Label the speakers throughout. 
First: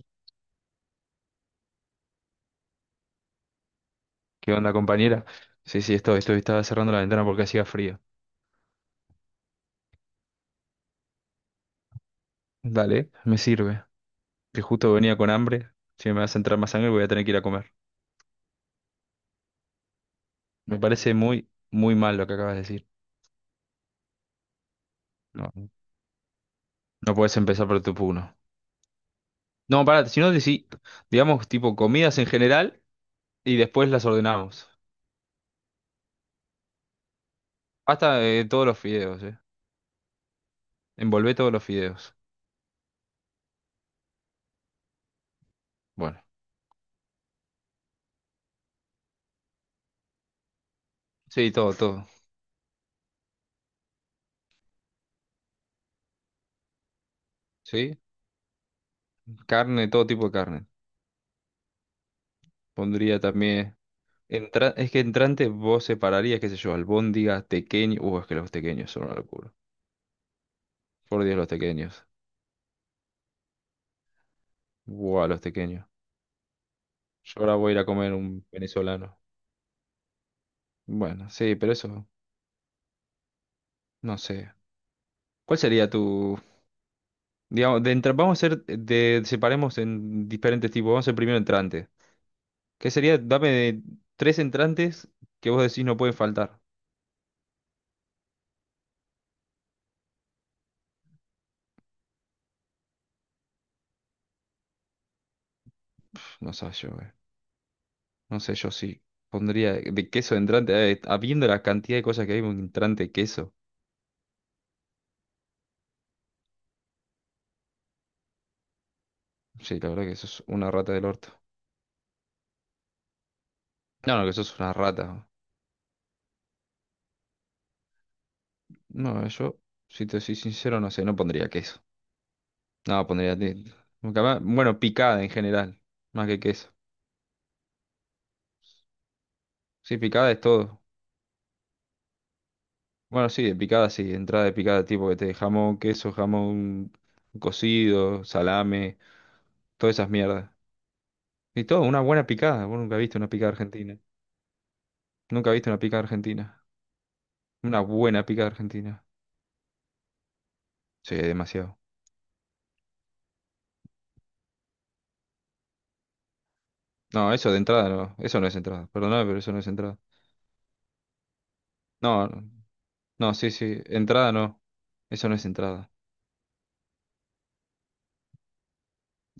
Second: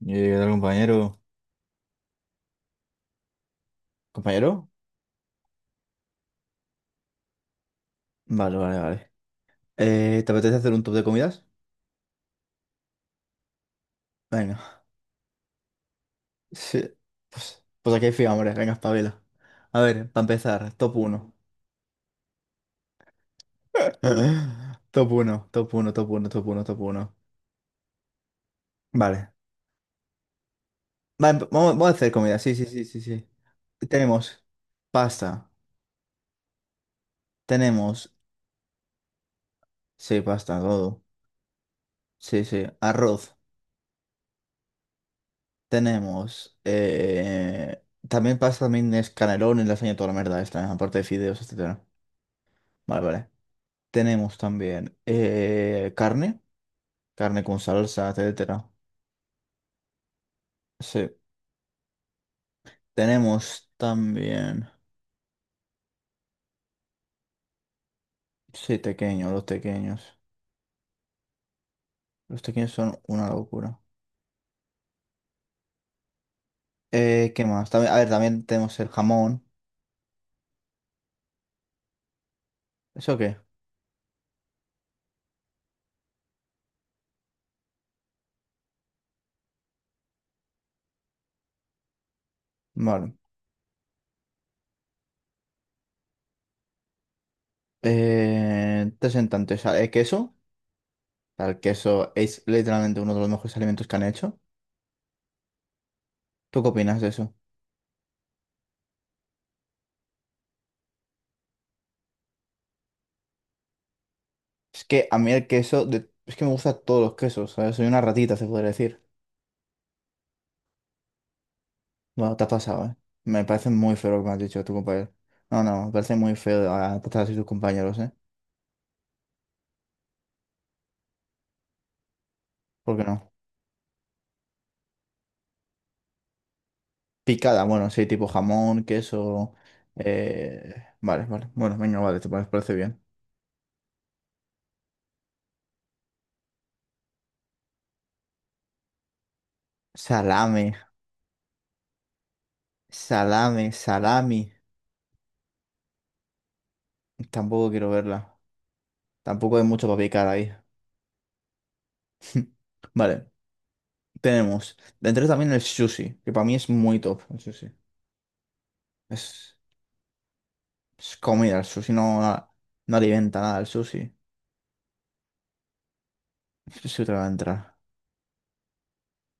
Speaker 1: Yo llegué al compañero.
Speaker 2: ¿Qué
Speaker 1: ¿Compañero?
Speaker 2: onda, compañera? Sí, sí, estaba cerrando la ventana porque hacía frío.
Speaker 1: Vale, vale, vale. ¿Te apetece hacer un top de comidas?
Speaker 2: Dale, me sirve. Que
Speaker 1: Venga.
Speaker 2: justo venía con hambre. Si me vas a entrar más
Speaker 1: Sí.
Speaker 2: hambre voy a tener que ir a
Speaker 1: Pues,
Speaker 2: comer.
Speaker 1: pues aquí hay fiambres, venga, espabila. A ver, para empezar,
Speaker 2: Me
Speaker 1: top
Speaker 2: parece
Speaker 1: uno.
Speaker 2: muy, muy mal lo que acabas de decir.
Speaker 1: Top uno, top
Speaker 2: No,
Speaker 1: uno, top uno, top uno, top uno.
Speaker 2: no puedes empezar por tu puno.
Speaker 1: Vale.
Speaker 2: No, pará, si no, decí,
Speaker 1: Vale,
Speaker 2: digamos,
Speaker 1: vamos,
Speaker 2: tipo
Speaker 1: vamos a hacer
Speaker 2: comidas en
Speaker 1: comida. Sí, sí,
Speaker 2: general
Speaker 1: sí, sí, sí.
Speaker 2: y después las
Speaker 1: Tenemos
Speaker 2: ordenamos.
Speaker 1: pasta. Tenemos.
Speaker 2: Hasta todos los fideos, ¿eh?
Speaker 1: Sí, pasta, todo.
Speaker 2: Envolvé todos los fideos.
Speaker 1: Sí, sí. Arroz.
Speaker 2: Bueno,
Speaker 1: Tenemos. También pasta, también es canelones, lasaña, toda la mierda esta, aparte de fideos,
Speaker 2: sí, todo,
Speaker 1: etcétera.
Speaker 2: todo.
Speaker 1: Vale, vale. Tenemos también carne, carne con
Speaker 2: ¿Sí?
Speaker 1: salsa, etcétera.
Speaker 2: Carne, todo tipo de carne.
Speaker 1: Sí.
Speaker 2: Pondría
Speaker 1: Tenemos
Speaker 2: también.
Speaker 1: también,
Speaker 2: Es que entrante vos separarías, qué sé yo, albóndigas, tequeños. Es que los
Speaker 1: sí,
Speaker 2: tequeños son una
Speaker 1: tequeños, los
Speaker 2: locura.
Speaker 1: tequeños.
Speaker 2: Por Dios, los tequeños.
Speaker 1: Los tequeños son una locura.
Speaker 2: Buah, los tequeños. Yo
Speaker 1: ¿Qué
Speaker 2: ahora
Speaker 1: más?
Speaker 2: voy a ir a
Speaker 1: También, a ver,
Speaker 2: comer
Speaker 1: también
Speaker 2: un
Speaker 1: tenemos el
Speaker 2: venezolano.
Speaker 1: jamón.
Speaker 2: Bueno, sí, pero eso,
Speaker 1: ¿Eso qué?
Speaker 2: no sé. ¿Cuál sería tu, digamos, de vamos a hacer, de, separemos en diferentes tipos. Vamos a hacer primero entrante. ¿Qué
Speaker 1: Vale.
Speaker 2: sería? Dame de tres entrantes que vos decís no pueden faltar.
Speaker 1: Tres en tanto, o sea, el queso. O sea, el queso es literalmente uno de los mejores alimentos que han hecho.
Speaker 2: No
Speaker 1: ¿Tú qué
Speaker 2: sé yo,
Speaker 1: opinas de
Speaker 2: eh.
Speaker 1: eso?
Speaker 2: No sé, yo sí. Pondría de queso de entrante, habiendo la cantidad de cosas que hay, un entrante de queso.
Speaker 1: Es que a mí el queso, es que me gustan todos los quesos, ¿sabes? Soy una ratita, se podría decir.
Speaker 2: Sí, la verdad que sos una rata del orto.
Speaker 1: Bueno, te has pasado, ¿eh? Me parece muy
Speaker 2: No,
Speaker 1: feo lo que
Speaker 2: no,
Speaker 1: me
Speaker 2: que
Speaker 1: has
Speaker 2: sos
Speaker 1: dicho de
Speaker 2: una
Speaker 1: tu
Speaker 2: rata.
Speaker 1: compañero. No, no, me parece muy feo tratar así a tus compañeros, ¿eh?
Speaker 2: No, yo, si te soy sincero, no sé, no pondría queso.
Speaker 1: ¿Por qué
Speaker 2: No,
Speaker 1: no?
Speaker 2: pondría... Bueno, picada en general, más que queso.
Speaker 1: Picada, bueno, sí, tipo jamón, queso.
Speaker 2: Sí, picada es
Speaker 1: eh,
Speaker 2: todo.
Speaker 1: Vale, vale. Bueno, venga, vale, parece bien.
Speaker 2: Bueno, sí, de picada sí, entrada de picada, tipo que te jamón, queso, jamón cocido, salame, todas esas mierdas.
Speaker 1: Salame,
Speaker 2: Y todo, una buena picada. Vos nunca viste una picada
Speaker 1: salame,
Speaker 2: argentina.
Speaker 1: salami.
Speaker 2: Nunca viste una picada argentina.
Speaker 1: Tampoco
Speaker 2: Una
Speaker 1: quiero
Speaker 2: buena
Speaker 1: verla.
Speaker 2: picada argentina.
Speaker 1: Tampoco hay mucho para picar ahí.
Speaker 2: Sí, demasiado.
Speaker 1: Vale, tenemos. Dentro también el sushi, que para mí es muy top
Speaker 2: No,
Speaker 1: el
Speaker 2: eso de
Speaker 1: sushi.
Speaker 2: entrada no, eso no es entrada. Perdóname, pero eso
Speaker 1: Es,
Speaker 2: no es entrada.
Speaker 1: es comida, el sushi no,
Speaker 2: No, no.
Speaker 1: no
Speaker 2: No,
Speaker 1: alimenta
Speaker 2: sí,
Speaker 1: nada, el
Speaker 2: sí.
Speaker 1: sushi.
Speaker 2: Entrada no. Eso no es entrada.
Speaker 1: El sushi te va a entrar.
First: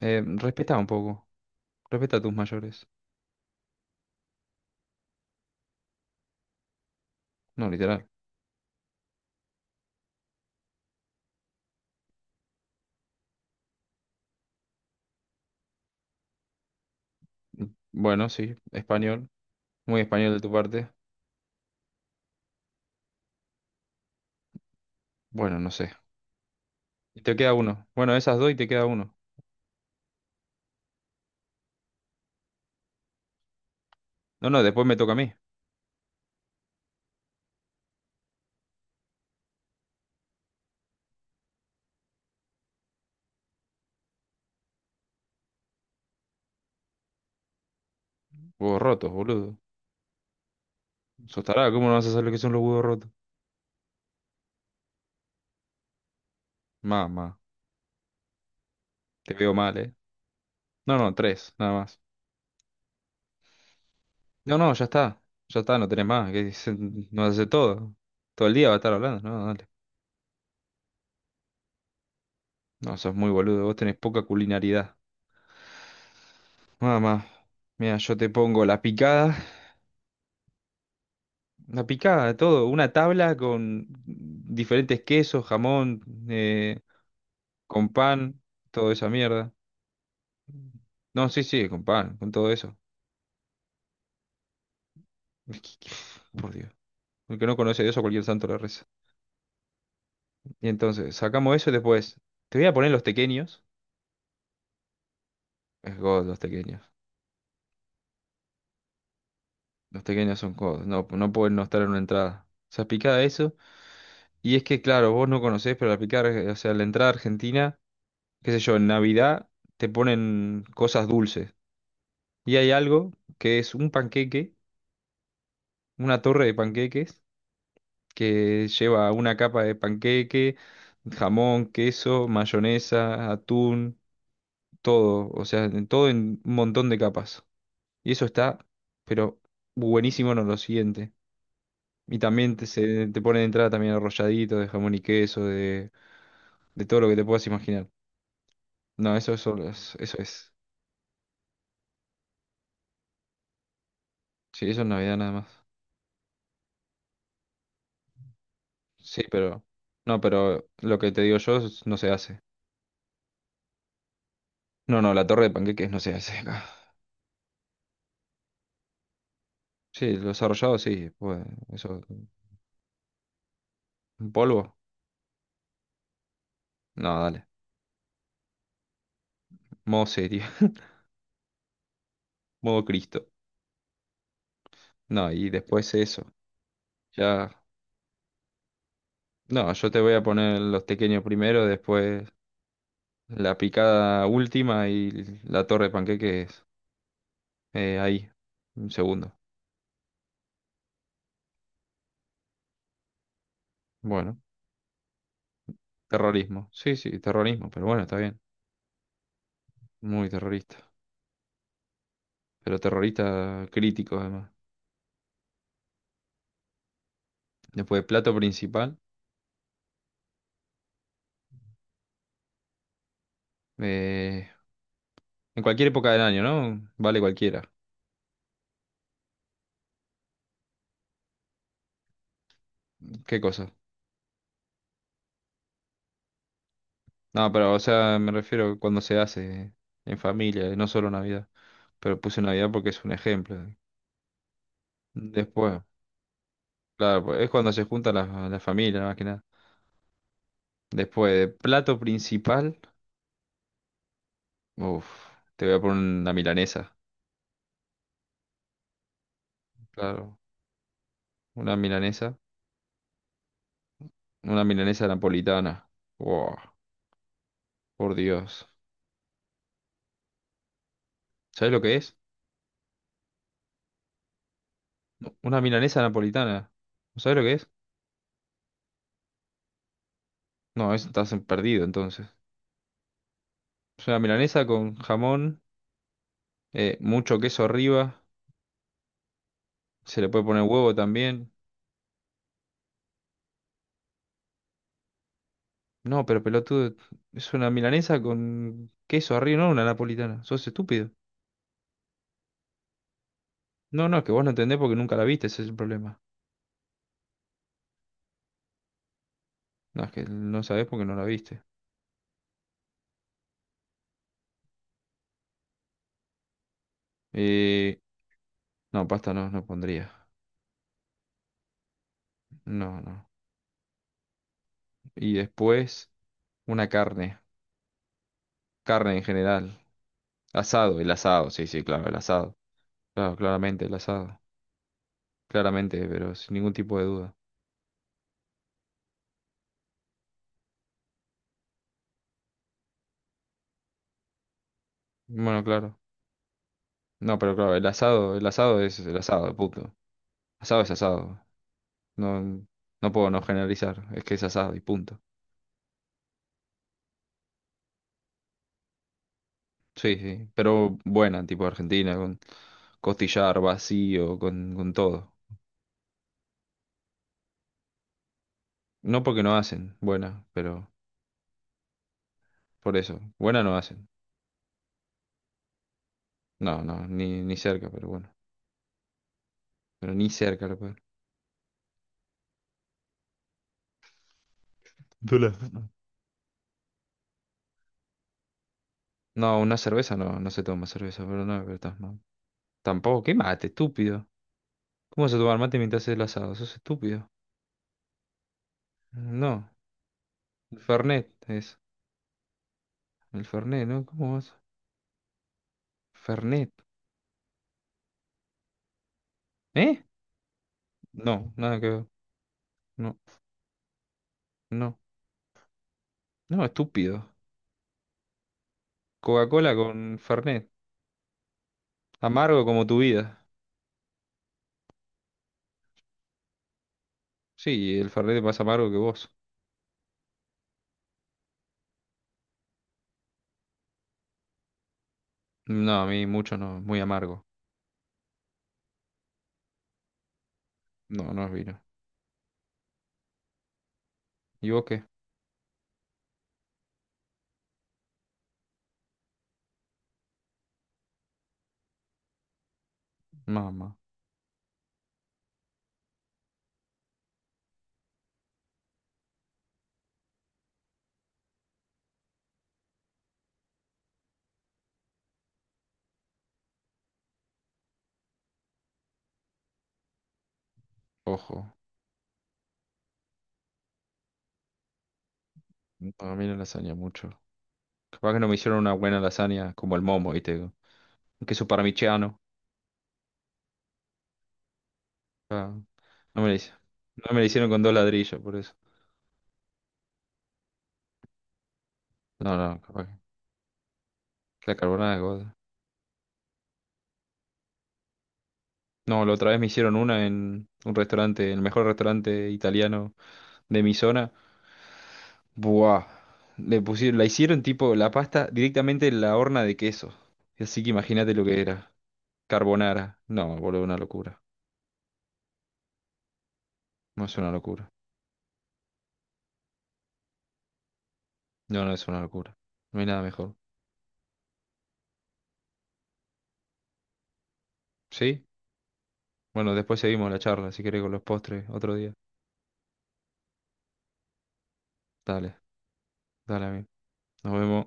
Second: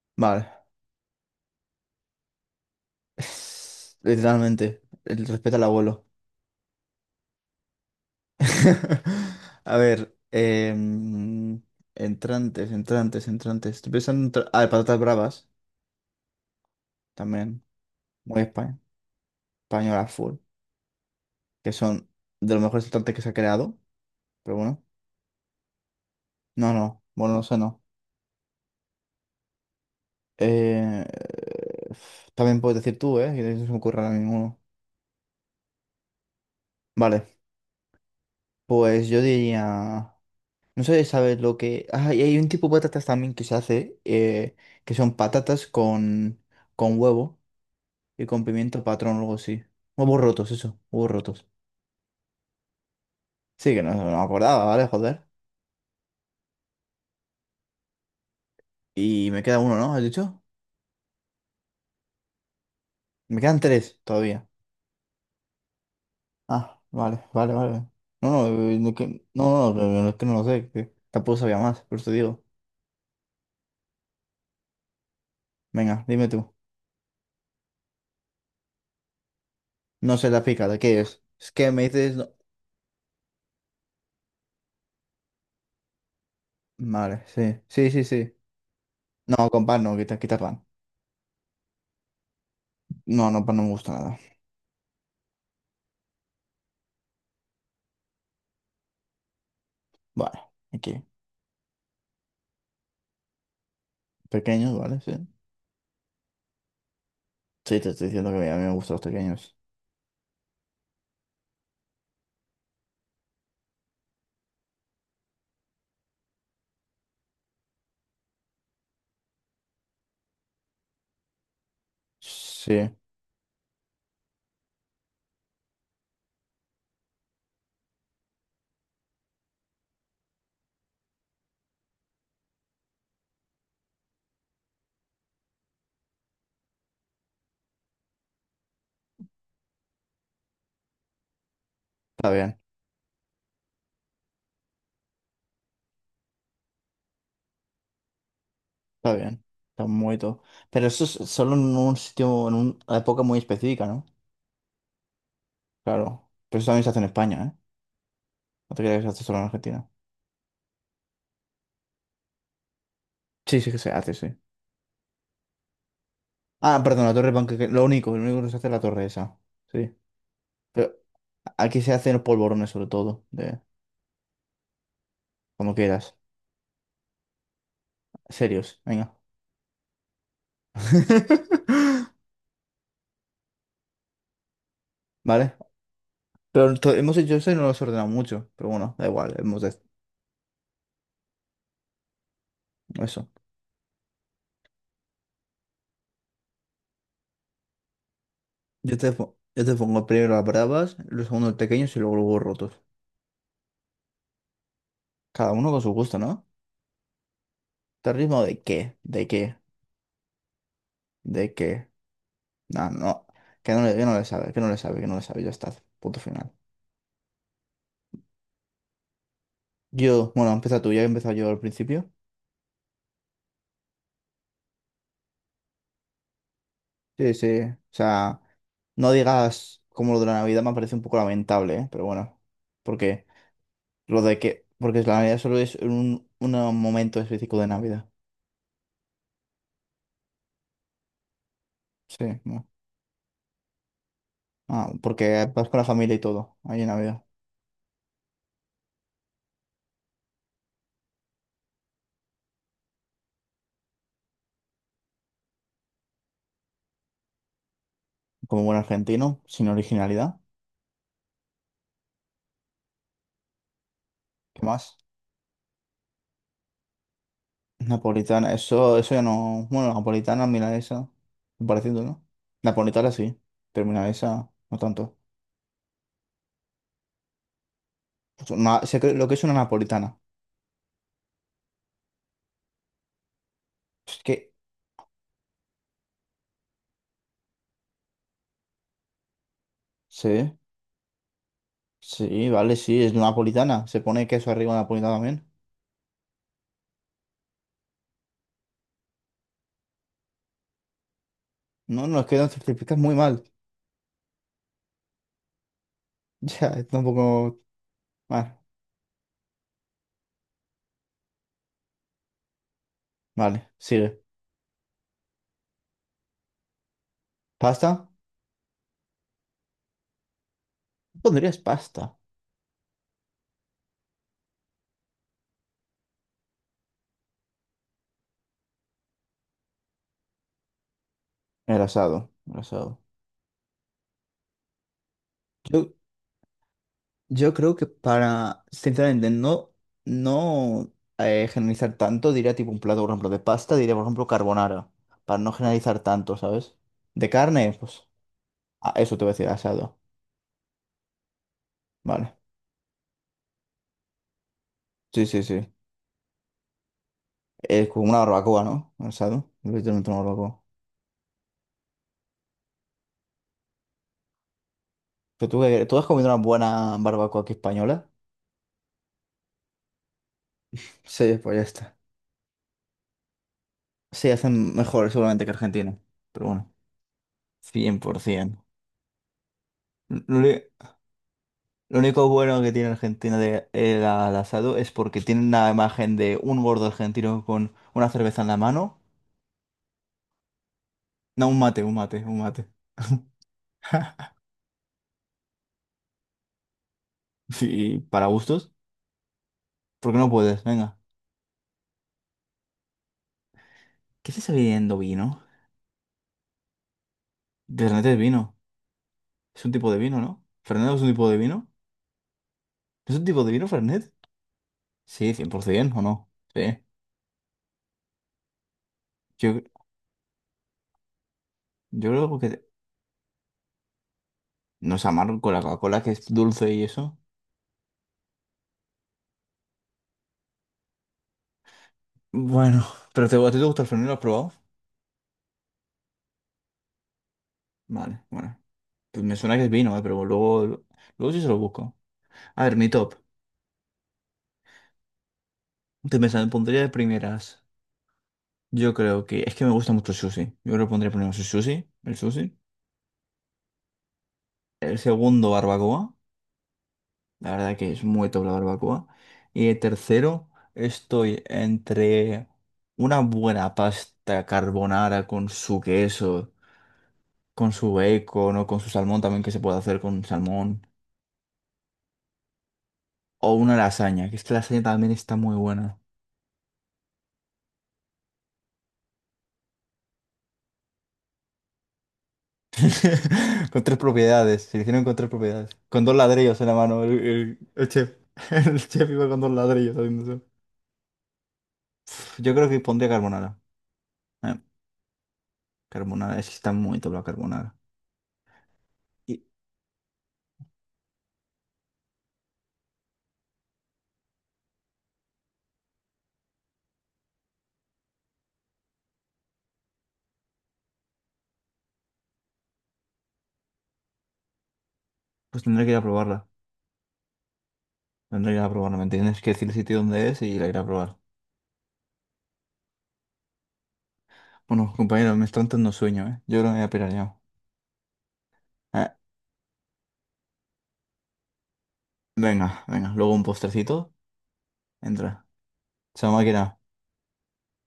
Speaker 1: Vale.
Speaker 2: Respeta un poco. Respeta a tus mayores.
Speaker 1: Literalmente, el respeto al abuelo.
Speaker 2: No, literal.
Speaker 1: A ver, entrantes, entrantes, entrantes. Estoy pensando en... Ah, de patatas bravas, también.
Speaker 2: Bueno,
Speaker 1: Muy
Speaker 2: sí.
Speaker 1: espa-
Speaker 2: Español. Muy
Speaker 1: Española
Speaker 2: español
Speaker 1: full.
Speaker 2: de tu parte.
Speaker 1: Que son de los mejores entrantes que se ha creado. Pero bueno.
Speaker 2: Bueno, no sé.
Speaker 1: No, no.
Speaker 2: Y
Speaker 1: Bueno,
Speaker 2: te
Speaker 1: no
Speaker 2: queda
Speaker 1: sé, no.
Speaker 2: uno. Bueno, esas dos y te queda uno.
Speaker 1: Eh, también puedes decir tú, ¿eh? Que no se me ocurre ahora
Speaker 2: No,
Speaker 1: ninguno.
Speaker 2: no, después me toca a mí.
Speaker 1: Vale, pues yo diría... No sé, si ¿sabes lo que...? Ah, y hay un tipo de patatas también que se hace, que son patatas con huevo y con
Speaker 2: Huevos
Speaker 1: pimiento
Speaker 2: rotos,
Speaker 1: patrón o algo
Speaker 2: boludo.
Speaker 1: así. Huevos rotos, eso, huevos
Speaker 2: Sos
Speaker 1: rotos.
Speaker 2: tarado, ¿cómo no vas a saber lo que son los huevos rotos?
Speaker 1: Sí, que no, no me acordaba, ¿vale? Joder.
Speaker 2: Mamá,
Speaker 1: Y
Speaker 2: te
Speaker 1: me
Speaker 2: veo
Speaker 1: queda uno,
Speaker 2: mal,
Speaker 1: ¿no?
Speaker 2: ¿eh?
Speaker 1: ¿Has dicho?
Speaker 2: No, no, tres, nada más.
Speaker 1: Me quedan tres todavía.
Speaker 2: No, no, ya está. Ya está, no tenés más.
Speaker 1: Ah, vale,
Speaker 2: No hace
Speaker 1: vale, vale.
Speaker 2: todo.
Speaker 1: No,
Speaker 2: Todo el día
Speaker 1: no,
Speaker 2: va a estar
Speaker 1: no,
Speaker 2: hablando. No, dale.
Speaker 1: no, no, no, no, es que no lo sé, que tampoco sabía más, por eso digo.
Speaker 2: No, sos muy boludo. Vos tenés poca culinaridad.
Speaker 1: Venga, dime tú.
Speaker 2: Mamá, mira, yo te pongo
Speaker 1: No sé la pica, ¿de qué es? Es que me
Speaker 2: la
Speaker 1: dices...
Speaker 2: picada de todo, una tabla con diferentes quesos, jamón, eh,
Speaker 1: Vale, sí,
Speaker 2: con
Speaker 1: sí, sí, sí.
Speaker 2: pan, toda esa
Speaker 1: No,
Speaker 2: mierda.
Speaker 1: con pan no, quita, quita pan.
Speaker 2: No, sí, sí, con pan, con todo eso.
Speaker 1: No, no, pan no me gusta nada.
Speaker 2: Por Dios. El que no conoce a Dios a cualquier santo le reza.
Speaker 1: Vale,
Speaker 2: Y
Speaker 1: aquí.
Speaker 2: entonces, sacamos eso y después, te voy a poner los tequeños.
Speaker 1: Pequeños, ¿vale? Sí.
Speaker 2: Es God, los tequeños.
Speaker 1: Sí, te estoy diciendo que a mí me gustan los pequeños.
Speaker 2: Los tequeños son God, no, no pueden no estar en una entrada. O sea, picada eso. Y es que, claro, vos no conocés, pero la picada, o sea, la entrada argentina. Qué sé yo, en Navidad te ponen cosas dulces. Y hay
Speaker 1: Sí,
Speaker 2: algo que es un panqueque, una torre de panqueques, que lleva una capa de panqueque, jamón, queso, mayonesa, atún, todo. O sea, todo en un montón de capas. Y eso está, pero buenísimo en lo siguiente. Y
Speaker 1: está
Speaker 2: también
Speaker 1: bien,
Speaker 2: te ponen de entrada también arrolladito de jamón y queso, de todo lo que te puedas imaginar.
Speaker 1: está
Speaker 2: No, eso,
Speaker 1: bien.
Speaker 2: eso,
Speaker 1: Está muy
Speaker 2: eso
Speaker 1: todo.
Speaker 2: es.
Speaker 1: Pero eso es solo en un sitio, en una época muy específica, ¿no?
Speaker 2: Sí, eso es Navidad nada más.
Speaker 1: Claro. Pero eso también se hace en España, ¿eh? No te creas que se hace
Speaker 2: Sí,
Speaker 1: solo en
Speaker 2: pero...
Speaker 1: Argentina.
Speaker 2: No, pero lo que te digo yo no se hace.
Speaker 1: Sí, sí que se hace, sí.
Speaker 2: No, no, la torre de panqueques no se hace acá.
Speaker 1: Ah, perdón, la torre panqueque. Lo único que se hace es la torre esa. Sí.
Speaker 2: Sí, los arrollados
Speaker 1: Pero
Speaker 2: sí, pues
Speaker 1: aquí se
Speaker 2: eso.
Speaker 1: hacen los polvorones, sobre todo. De,
Speaker 2: ¿Un polvo?
Speaker 1: como quieras.
Speaker 2: No, dale.
Speaker 1: Serios, venga.
Speaker 2: Modo serio, modo Cristo. No, y
Speaker 1: Vale.
Speaker 2: después eso.
Speaker 1: Pero hemos hecho
Speaker 2: Ya...
Speaker 1: eso y no lo hemos ordenado mucho. Pero bueno, da igual. Hemos.
Speaker 2: No, yo te voy a poner los pequeños primero, después
Speaker 1: Eso.
Speaker 2: la picada última y la torre de panqueques ahí. Un
Speaker 1: Yo te,
Speaker 2: segundo.
Speaker 1: yo te pongo primero las bravas, los segundos pequeños y luego los huevos rotos.
Speaker 2: Bueno,
Speaker 1: Cada uno con su gusto, ¿no?
Speaker 2: terrorismo. Sí, sí, terrorismo, pero bueno, está bien.
Speaker 1: ¿Terrorismo de qué? ¿De qué?
Speaker 2: Muy terrorista.
Speaker 1: ¿De qué?
Speaker 2: Pero
Speaker 1: No, no.
Speaker 2: terrorista
Speaker 1: Que no
Speaker 2: crítico
Speaker 1: le
Speaker 2: además.
Speaker 1: sabe, que no le sabe, que no le sabe. Ya está. Punto final.
Speaker 2: Después, plato principal.
Speaker 1: Yo, bueno, empieza tú, ya he empezado yo al principio.
Speaker 2: Eh, en cualquier época del año, ¿no? Vale
Speaker 1: Sí, sí.
Speaker 2: cualquiera.
Speaker 1: O sea, no digas, como lo de la Navidad me parece un poco lamentable, ¿eh? Pero bueno. Porque
Speaker 2: ¿Qué cosa?
Speaker 1: lo de que. Porque la Navidad solo es un momento
Speaker 2: No,
Speaker 1: específico de
Speaker 2: pero, o
Speaker 1: Navidad.
Speaker 2: sea, me refiero cuando se hace en familia, no solo Navidad. Pero
Speaker 1: Sí,
Speaker 2: puse
Speaker 1: no.
Speaker 2: Navidad porque es un ejemplo.
Speaker 1: Ah, porque vas con
Speaker 2: Después,
Speaker 1: la familia y todo, ahí en Navidad.
Speaker 2: claro, pues, es cuando se juntan las la familias, más que nada. Después, de plato principal, uff, te voy a poner una milanesa.
Speaker 1: Como buen argentino, sin originalidad.
Speaker 2: Claro, una milanesa.
Speaker 1: ¿Qué
Speaker 2: Una
Speaker 1: más?
Speaker 2: milanesa napolitana. Wow, por
Speaker 1: Napolitana,
Speaker 2: Dios.
Speaker 1: eso ya no. Bueno, napolitana, milanesa,
Speaker 2: ¿Sabes lo que
Speaker 1: pareciendo
Speaker 2: es?
Speaker 1: ¿no? Napolitana sí, pero milanesa no tanto.
Speaker 2: No, una milanesa napolitana. ¿No sabes lo que es?
Speaker 1: Lo que es una napolitana.
Speaker 2: No, eso estás perdido entonces. Es
Speaker 1: Es
Speaker 2: una
Speaker 1: que,
Speaker 2: milanesa con jamón, mucho queso arriba, se le puede
Speaker 1: sí,
Speaker 2: poner huevo también.
Speaker 1: sí, vale, sí, es napolitana. Se pone queso arriba de napolitana también.
Speaker 2: No, pero pelotudo, es una milanesa con queso arriba, no una napolitana. Sos estúpido.
Speaker 1: No, no, es que lo certificas muy mal.
Speaker 2: No, no, es que vos no entendés porque nunca la viste, ese es el problema.
Speaker 1: Ya, tampoco. Vale,
Speaker 2: No, es que no sabés porque no la viste.
Speaker 1: vale, sigue.
Speaker 2: Eh,
Speaker 1: ¿Pasta?
Speaker 2: no, pasta no, no pondría.
Speaker 1: ¿Pondrías pasta?
Speaker 2: No, no. Y después, una carne. Carne en general. Asado, el asado, sí,
Speaker 1: El
Speaker 2: sí, claro, el
Speaker 1: asado,
Speaker 2: asado.
Speaker 1: el asado.
Speaker 2: Claro, claramente el asado.
Speaker 1: Yo,
Speaker 2: Claramente, pero sin ningún tipo de duda.
Speaker 1: Yo creo que para, sinceramente, no, no generalizar tanto, diría tipo un plato, por ejemplo, de pasta, diría, por ejemplo, carbonara, para no
Speaker 2: Bueno, claro.
Speaker 1: generalizar tanto, ¿sabes? De
Speaker 2: No, pero claro,
Speaker 1: carne, pues,
Speaker 2: el asado es el
Speaker 1: eso te voy a decir,
Speaker 2: asado, punto.
Speaker 1: asado,
Speaker 2: Asado es asado.
Speaker 1: vale.
Speaker 2: No, no puedo no generalizar, es que es asado y punto.
Speaker 1: Sí, sí, sí. Es como una barbacoa, ¿no? Asado, literalmente
Speaker 2: Sí,
Speaker 1: una
Speaker 2: sí,
Speaker 1: barbacoa.
Speaker 2: pero buena, tipo Argentina, con costillar vacío, con todo.
Speaker 1: Pero tú, ¿tú has comido una buena barbacoa aquí española?
Speaker 2: No porque no hacen, buena, pero
Speaker 1: Sí, pues ya está.
Speaker 2: por eso, buena no hacen.
Speaker 1: Sí, hacen mejor seguramente que Argentina, pero bueno,
Speaker 2: No, no, ni, ni cerca, pero bueno.
Speaker 1: 100%.
Speaker 2: Pero ni cerca lo peor.
Speaker 1: Lo único bueno que tiene Argentina de el al asado es porque tienen
Speaker 2: Dula.
Speaker 1: la imagen de un gordo argentino con una cerveza en la mano.
Speaker 2: No, una cerveza no, no se toma cerveza, pero
Speaker 1: No, un
Speaker 2: no, pero
Speaker 1: mate, un
Speaker 2: estás
Speaker 1: mate,
Speaker 2: mal.
Speaker 1: un mate.
Speaker 2: Tampoco, qué mate, estúpido. ¿Cómo vas a tomar mate mientras haces el asado? Sos estúpido.
Speaker 1: Sí, para gustos.
Speaker 2: No,
Speaker 1: ¿Por qué no puedes? Venga.
Speaker 2: Fernet es. El Fernet, ¿no?
Speaker 1: ¿Qué
Speaker 2: ¿Cómo
Speaker 1: se está
Speaker 2: vas?
Speaker 1: bebiendo vino?
Speaker 2: Fernet.
Speaker 1: De Fernet es vino. Es un tipo de
Speaker 2: ¿Eh?
Speaker 1: vino, ¿no? ¿Fernet no es un tipo de
Speaker 2: No,
Speaker 1: vino?
Speaker 2: nada que ver.
Speaker 1: ¿Es
Speaker 2: No,
Speaker 1: un tipo de vino, Fernet?
Speaker 2: no.
Speaker 1: Sí, 100%, ¿o no?
Speaker 2: No,
Speaker 1: Sí.
Speaker 2: estúpido.
Speaker 1: Yo,
Speaker 2: Coca-Cola con Fernet.
Speaker 1: yo creo que
Speaker 2: Amargo como tu vida.
Speaker 1: no es amargo con la Coca-Cola, que es dulce y eso.
Speaker 2: Sí, el Fernet es más amargo que vos.
Speaker 1: Bueno, pero te, ¿a ti te gusta el Fernet? ¿Lo has probado?
Speaker 2: No, a mí mucho no, muy amargo.
Speaker 1: Vale, bueno. Pues me suena que es vino, pero luego,
Speaker 2: No,
Speaker 1: luego sí
Speaker 2: no
Speaker 1: se
Speaker 2: es
Speaker 1: lo
Speaker 2: vino.
Speaker 1: busco. A ver, mi top.
Speaker 2: ¿Y vos qué?
Speaker 1: Te pensando, pondría de primeras. Yo creo que es que me gusta mucho el sushi. Yo creo que pondría primero sushi.
Speaker 2: Mamá,
Speaker 1: El segundo, barbacoa. La verdad que es muy top la barbacoa. Y el tercero, estoy entre una buena pasta carbonara con su queso, con su bacon o con su salmón también que se puede hacer con salmón.
Speaker 2: ojo.
Speaker 1: O una lasaña, que es que la lasaña también está muy buena.
Speaker 2: No, a mí la lasaña mucho. Capaz que no me hicieron una buena lasaña como el momo, ¿viste? Un queso parmigiano.
Speaker 1: Con tres propiedades, se le hicieron con tres propiedades.
Speaker 2: Ah,
Speaker 1: Con dos
Speaker 2: no me la
Speaker 1: ladrillos en
Speaker 2: hice-
Speaker 1: la mano,
Speaker 2: no me la hicieron con
Speaker 1: el
Speaker 2: dos
Speaker 1: chef.
Speaker 2: ladrillos, por eso.
Speaker 1: El chef iba con dos ladrillos haciendo eso. Yo
Speaker 2: No,
Speaker 1: creo que
Speaker 2: no,
Speaker 1: pondría
Speaker 2: capaz
Speaker 1: carbonara. Eh,
Speaker 2: que la carbonara,
Speaker 1: carbonara, es que está muy top la carbonara.
Speaker 2: no, la
Speaker 1: Y
Speaker 2: otra vez me hicieron una en un restaurante, el mejor restaurante italiano de mi zona. Buah. Le pusieron, la hicieron tipo la pasta directamente en la horna de queso. Así que imagínate lo que era. Carbonara. No, boludo, una locura.
Speaker 1: pues tendré que ir a probarla.
Speaker 2: No es una locura.
Speaker 1: Tendré que ir a probarla, ¿me entiendes? Que decir el sitio donde es y la iré a probar.
Speaker 2: No, no es una locura. No hay nada mejor.
Speaker 1: Bueno, compañeros, me está entrando sueño, ¿eh? Yo creo que me voy a pirar ya.
Speaker 2: ¿Sí?
Speaker 1: Eh,
Speaker 2: Bueno, después seguimos la charla, si querés, con los postres, otro día.
Speaker 1: venga, venga, luego un postrecito. Entra.
Speaker 2: Dale,
Speaker 1: Chao,
Speaker 2: dale a
Speaker 1: máquina.
Speaker 2: mí. Nos vemos.